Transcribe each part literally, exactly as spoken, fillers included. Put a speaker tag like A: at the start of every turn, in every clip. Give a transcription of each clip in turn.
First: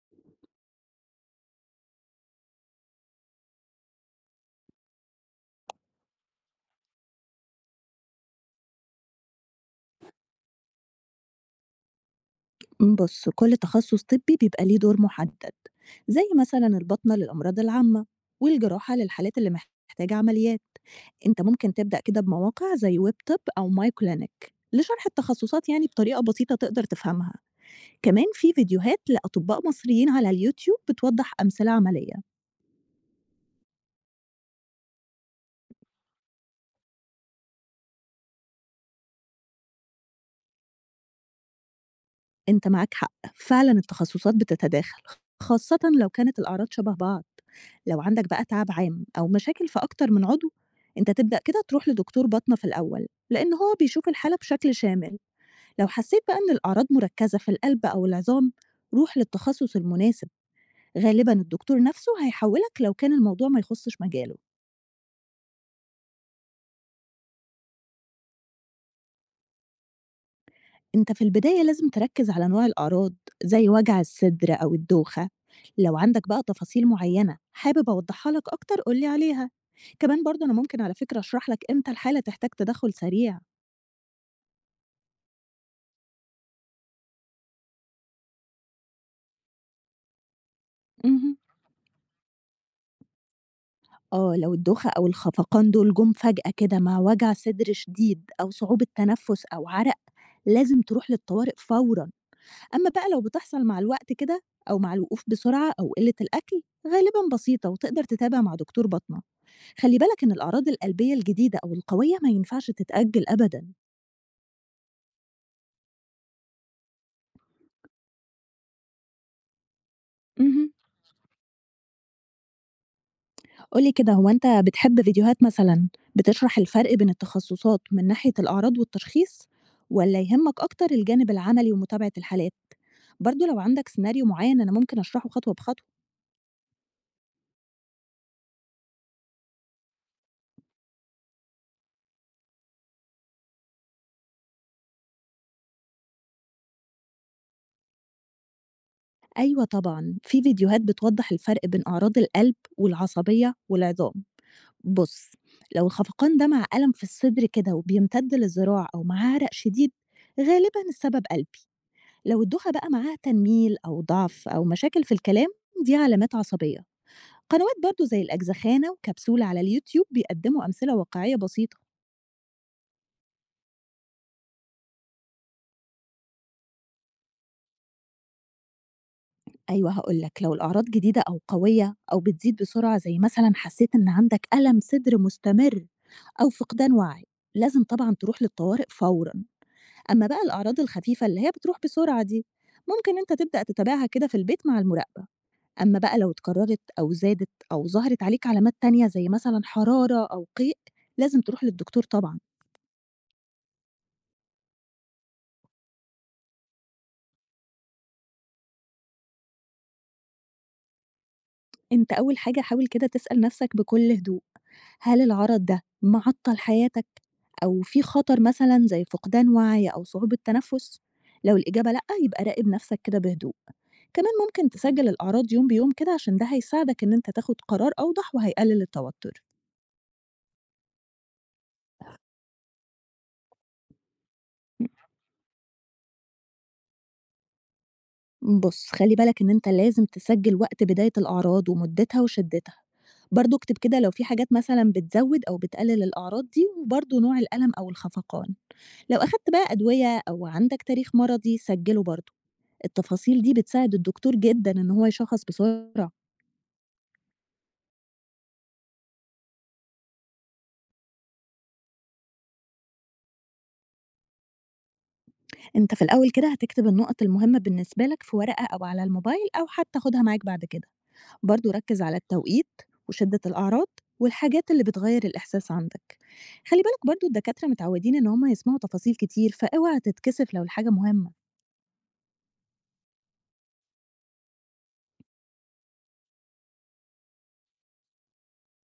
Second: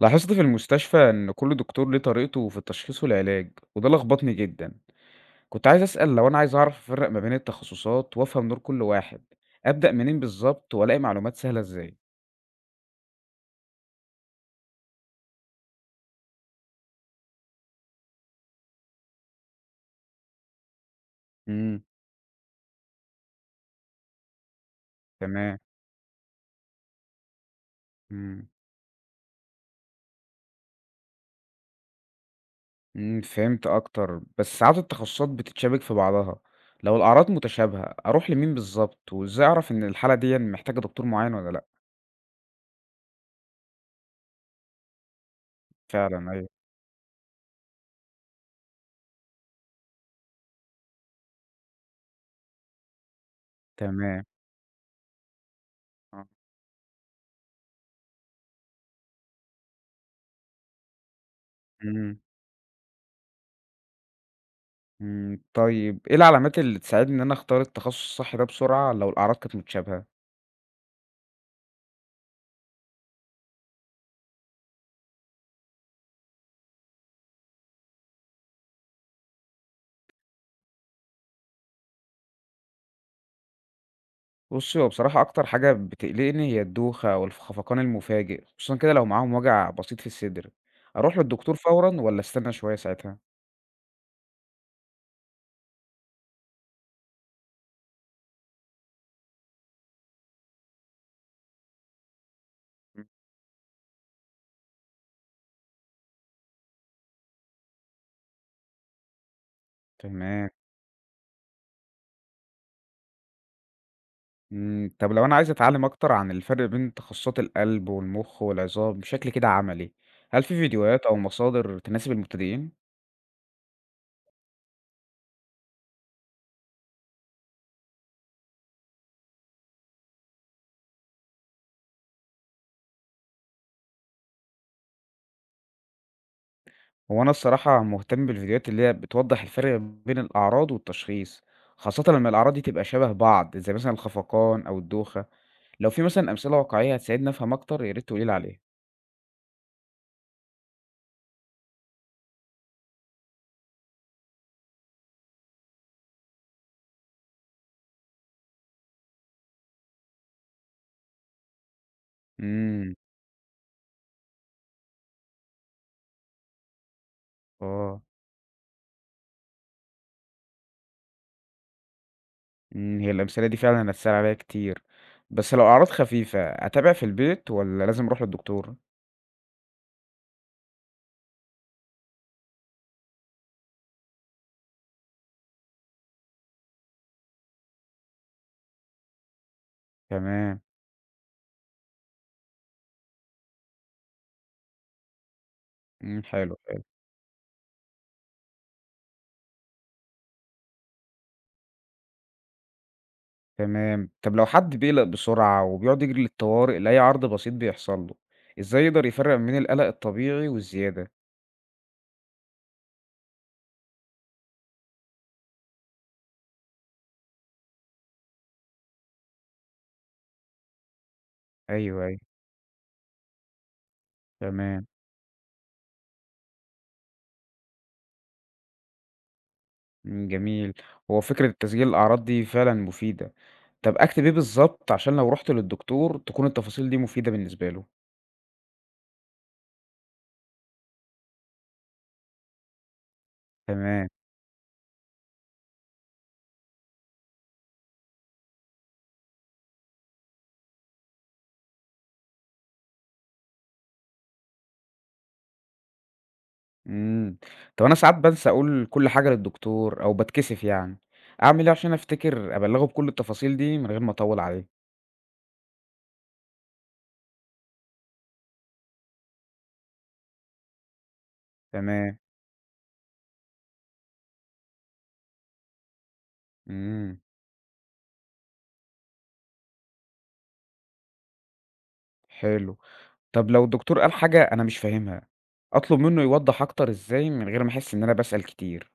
A: لاحظت في المستشفى إن كل دكتور ليه طريقته في التشخيص والعلاج وده لخبطني جدا. كنت عايز أسأل لو أنا عايز أعرف أفرق ما بين التخصصات وأفهم دور كل واحد. أبدأ منين بالظبط وألاقي معلومات سهلة إزاي؟
B: امم، بُص، كل تخصص طبي بيبقى ليه دور محدد، زي مثلًا الباطنة للأمراض العامة، والجراحة للحالات اللي محتاجة عمليات. أنت ممكن
A: امم.
B: تبدأ كده بمواقع زي ويب طب أو ماي كلينيك لشرح
A: تمام.
B: التخصصات يعني بطريقة بسيطة تقدر تفهمها. كمان
A: امم.
B: في فيديوهات لأطباء مصريين على اليوتيوب بتوضح أمثلة عملية.
A: امم فهمت أكتر، بس ساعات التخصصات بتتشابك في بعضها. لو الأعراض متشابهة أروح لمين بالظبط، وإزاي أعرف إن الحالة دي محتاجة دكتور معين ولا لأ؟
B: أنت معاك حق، فعلًا التخصصات بتتداخل، خاصةً لو
A: فعلا،
B: كانت
A: أيوه.
B: الأعراض شبه بعض. لو عندك بقى تعب عام أو مشاكل في أكتر من عضو، أنت تبدأ كده تروح لدكتور باطنة في الأول، لأن هو بيشوف
A: تمام.
B: الحالة بشكل شامل. لو
A: آه.
B: حسيت بقى إن الأعراض مركزة في القلب أو العظام، روح للتخصص المناسب، غالبًا الدكتور نفسه
A: امم
B: هيحولك لو كان الموضوع ما يخصش مجاله.
A: إمم، طيب إيه العلامات اللي تساعدني إن أنا أختار التخصُّص الصح ده بسرعة لو الأعراض كانت متشابهة؟
B: أنت في البداية لازم تركز على نوع الأعراض زي وجع الصدر أو الدوخة. لو عندك بقى تفاصيل معينة حابب أوضحها لك أكتر قولي عليها. كمان برضه أنا ممكن على فكرة أشرح لك إمتى الحالة تحتاج تدخل سريع
A: بُصّي، هو بصراحة أكتر حاجة بتقلقني هي الدوخة أو الف خفقان المفاجئ، خصوصًا كده لو معاهم وجع بسيط في الصدر، أروح
B: مهم.
A: للدكتور فورًا والّا أستنى شوية ساعتها؟
B: آه، لو الدوخة أو الخفقان دول جم فجأة كده مع وجع صدر شديد أو صعوبة تنفس أو عرق، لازم تروح للطوارئ فورا. أما بقى
A: إمم،
B: لو بتحصل مع الوقت كده أو مع الوقوف بسرعة أو قلة الأكل، غالبا بسيطة وتقدر تتابع مع دكتور بطنة. خلّي بالك إن
A: تمام.
B: الأعراض القلبية الجديدة أو القوية ما ينفعش تتأجل أبدًا.
A: إمم، طَب لو أنا عايز أتعلّم أكتر عن الفرق بين تخصُّصات القلب والمُخ والعظام بشكل كده عملي، هل في
B: اهم.
A: فيديوهات أو مصادر تناسب المبتدئين؟
B: قُل لي كده، هو أنت بتحب فيديوهات مثلًا بتشرح الفرق بين التخصصات من ناحية الأعراض والتشخيص، والّا يهمك أكتر الجانب العملي ومتابعة الحالات؟ برضه لو عندك سيناريو معيّن أنا ممكن أشرحه خطوة بخطوة.
A: هو أنا الصراحة مهتم بالفيديوهات اللي هي بتوضح الفرق بين الأعراض والتشخيص، خاصة لما الأعراض دي تبقى شبه بعض زي مثلا الخفقان أو الدوخة. لو في مثلا أمثلة واقعية هتساعدني أفهم أكتر يا ريت تقوليلي عليها.
B: أيوه طبعًا، في فيديوهات بتوضّح الفرق بين أعراض القلب والعصبية والعظام. بُص، لو الخفقان ده مع ألم في الصدر كده وبيمتد للذراع أو مع عرق شديد، غالبًا السبب قلبي. لو الدوخة بقى
A: امم.
B: معاها تنميل أو ضعف أو مشاكل في الكلام، دي علامات عصبية. قنوات
A: اه.
B: برضو زي الأجزخانة وكبسولة على اليوتيوب بيقدموا أمثلة واقعية بسيطة.
A: امم هي الأمثلة دي فعلا هتسهل عليا كتير، بس لو أعراض خفيفة أتابع في البيت ولا لازم أروح للدكتور؟
B: أيوة هقولك، لو الأعراض جديدة أو قوية أو بتزيد بسرعة زي مثلا حسيت إن عندك ألم صدر مستمر أو فقدان وعي، لازم طبعا تروح للطوارئ فورا. أما بقى
A: تمام.
B: الأعراض الخفيفة اللي هي بتروح بسرعة دي، ممكن أنت تبدأ تتابعها كده في البيت مع المراقبة. أمّا بقى
A: امم
B: لو
A: حلو،
B: اتكرّرت
A: حلو.
B: أو زادت أو ظهرت عليك علامات تانية زي مثلًا حرارة أو قيء، لازم تروح للدكتور طبعًا.
A: تمام. طب لو حد بيقلق بسرعة وبيقعد يجري للطوارئ لأي عرض بسيط بيحصل له، إزاي يقدر يفرق بين القلق الطبيعي والزيادة؟
B: أنت أول حاجة حاول كده تسأل نَفْسك بكل هدوء، هل العرض ده معطّل حياتك أو في خطر مثلًا زي فقدان وعي أو صعوبة تنفُّس؟ لو
A: أيوه،
B: الإجابة لأ،
A: أيوه.
B: يبقى راقب نَفْسك كده بهدوء. كمان ممكن
A: تمام.
B: تسجّل الأعراض يوم بيوم كده، عشان ده هيساعدك إن أنت تاخُد قرار أوضح وهيقلل التوتُّر.
A: إمم، جميل. هو فكرة تسجيل الأعراض دي فعلًا مفيدة. طب أكتب إيه بالضبط عشان لو رُحت للدكتور تكون التفاصيل دي مفيدة بالنسبة له؟
B: بُص، خلّي بالك إن أنت لازم تسجّل وقت بداية الأعراض ومُدّتها وشِدّتها، برضه اكتب كده
A: تمام.
B: لو في حاجات مثلًا بتزوّد أو بتقلل الأعراض دي، وبرضه نوع الألم أو الخفقان. لو أخدت بقى أدوية أو عندك تاريخ مرضي سجّله برضه، التفاصيل دي بتساعد الدكتور جدًا إن هو يشخّص بسرعة.
A: إمم. طب أنا ساعات بانسى أقول كل حاجة للدكتور أو باتكسف يعني، أعمل إيه عشان أفتكر أبلّغه بكل التفاصيل دي من غير ما أطوّل عليه؟
B: أنت في الأول كده هتكتب النُقط المهمة بالنسبة لك في ورقة أو على الموبايل أو حتى خُدها معاك بعد كده. برضو ركز على
A: تمام.
B: التوقيت وشدة الأعراض والحاجات اللي بتغير الإحساس عندك. خلي بالك
A: إمم.
B: برضو الدكاترة متعودين إن هما يسمعوا تفاصيل كتير، فاوعى تتكسف لو الحاجة مهمة.
A: حلو. طب لو الدكتور قال حاجة أنا مش فاهمها، أطلب منه يوضّح أكتر إزاي من غير ما أحس إن أنا باسأل كتير؟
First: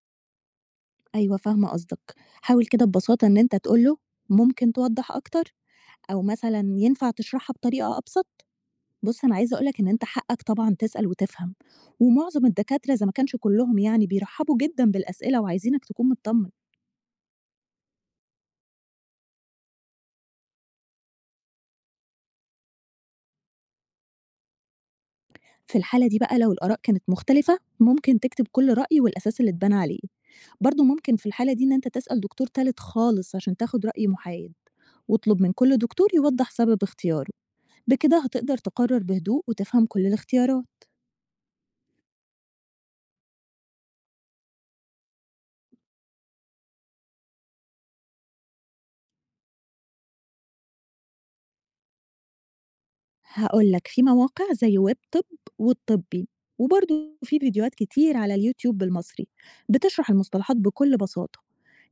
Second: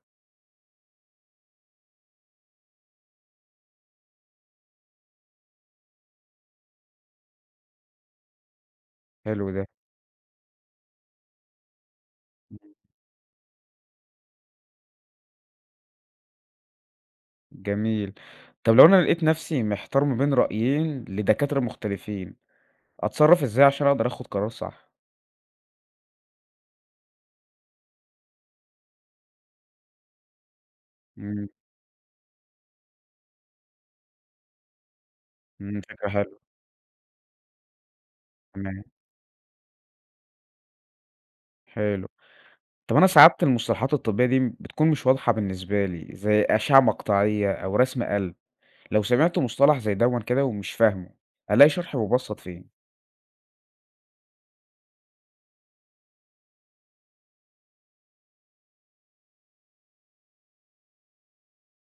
B: أيوة فاهمة قصدك، حاول كده ببساطة إن أنت تقوله ممكن توضح أكتر، أو مثلا ينفع تشرحها بطريقة أبسط. بص، أنا
A: حلو
B: عايزة
A: ده.
B: أقولك إن أنت حقك طبعا تسأل وتفهم، ومعظم الدكاترة إذا ما كانش كلهم يعني بيرحبوا جدا بالأسئلة وعايزينك تكون مطمن.
A: جميل. طب لو أنا لقيت نفسي محتار ما بين رأيين لدكاترة مختلفين، أتصرّف إزاي عشان أقدر آخُد قرار صح؟
B: في الحالة دي بقى لو الآراء كانت مختلفة، ممكن تكتب كل رأي والأساس اللي اتبنى عليه. برضه ممكن في
A: إمم،
B: الحالة دي إن أنت تسأل دكتور تالت خالص عشان تاخد رأي محايد، واطلب من كل
A: إمم، فكرة
B: دكتور
A: حلوة.
B: يوضح سبب اختياره. بكده هتقدر
A: تمام.
B: تقرر بهدوء وتفهم كل الاختيارات.
A: حلو. طب أنا ساعات المصطلحات الطبية دي بتكون مش واضحة بالنسبة لي، زي أشعة مقطعية أو رسم قلب، لو سمعت مصطلح زي دَوًّا كده ومش فاهمه ألاقي شرح مبسّط فين؟
B: هقولك، في مواقع زي ويب طب والطبي، وبرضه في فيديوهات كتير على اليوتيوب بالمصري بتشرح المصطلحات بكل بساطة.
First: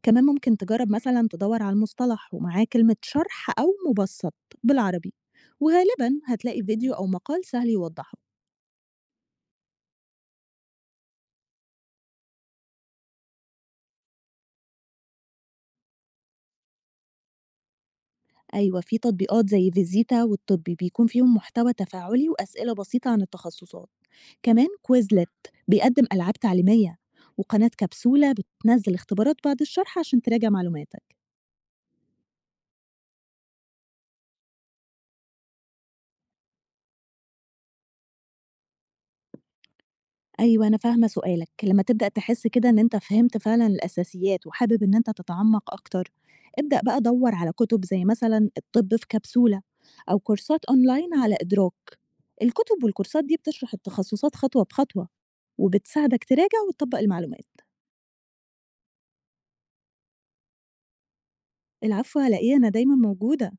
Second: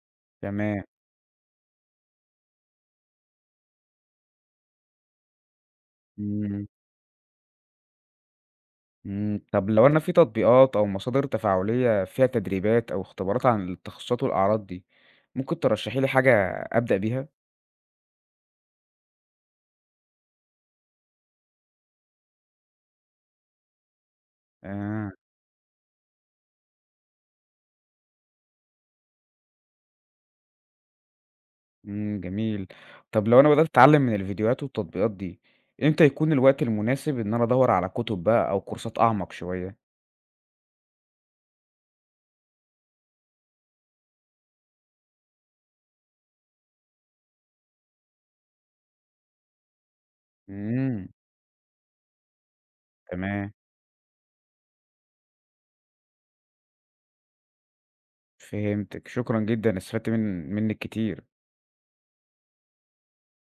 B: كمان ممكن
A: تمام.
B: تجرب مثلا تدور على المصطلح ومعاه كلمة شرح أو مبسط بالعربي، وغالبا هتلاقي
A: إمم،
B: فيديو أو مقال سهل يوضحه.
A: إمم. طب لو أنا في تطبيقات أو مصادر تفاعلية فيها تدريبات أو اختبارات عن التخصصات والأعراض دي، ممكن ترشّحي لي حاجة أبدأ بيها؟
B: أيوة، في تطبيقات زي فيزيتا والطب بيكون فيهم محتوى تفاعلي وأسئلة بسيطة عن التخصصات. كمان
A: آه.
B: كويزلت بيقدم ألعاب تعليمية، وقناة كبسولة بتنزل اختبارات بعد الشرح عشان تراجع معلوماتك.
A: إمم، جميل. طب لو أنا بدأت أتعلم من الفيديوهات والتطبيقات دي، إمتى يكون الوقت المناسب إن أنا أدوّر على كتب بقى أو كورسات أعمق شوية؟
B: أيوه أنا فاهمة سؤالك، لمّا تبدأ تحس كده إن أنت فهمت فعلًا الأساسيات وحابب إن أنت تتعمق أكتر، ابدأ بقى دَوّر على كتب زي مثلًا الطب في كبسولة أو كورسات
A: إمم.
B: أونلاين على إدراك. الكتب والكورسات دي
A: تمام.
B: بتشرح التخصصات خطوة بخطوة، وبتساعدك تراجع وتطبّق المعلومات.
A: فهمتِك. شكرًا جدًا، استفدت من منِّك كتير.
B: العفو على إيه، أنا دايمًا موجودة.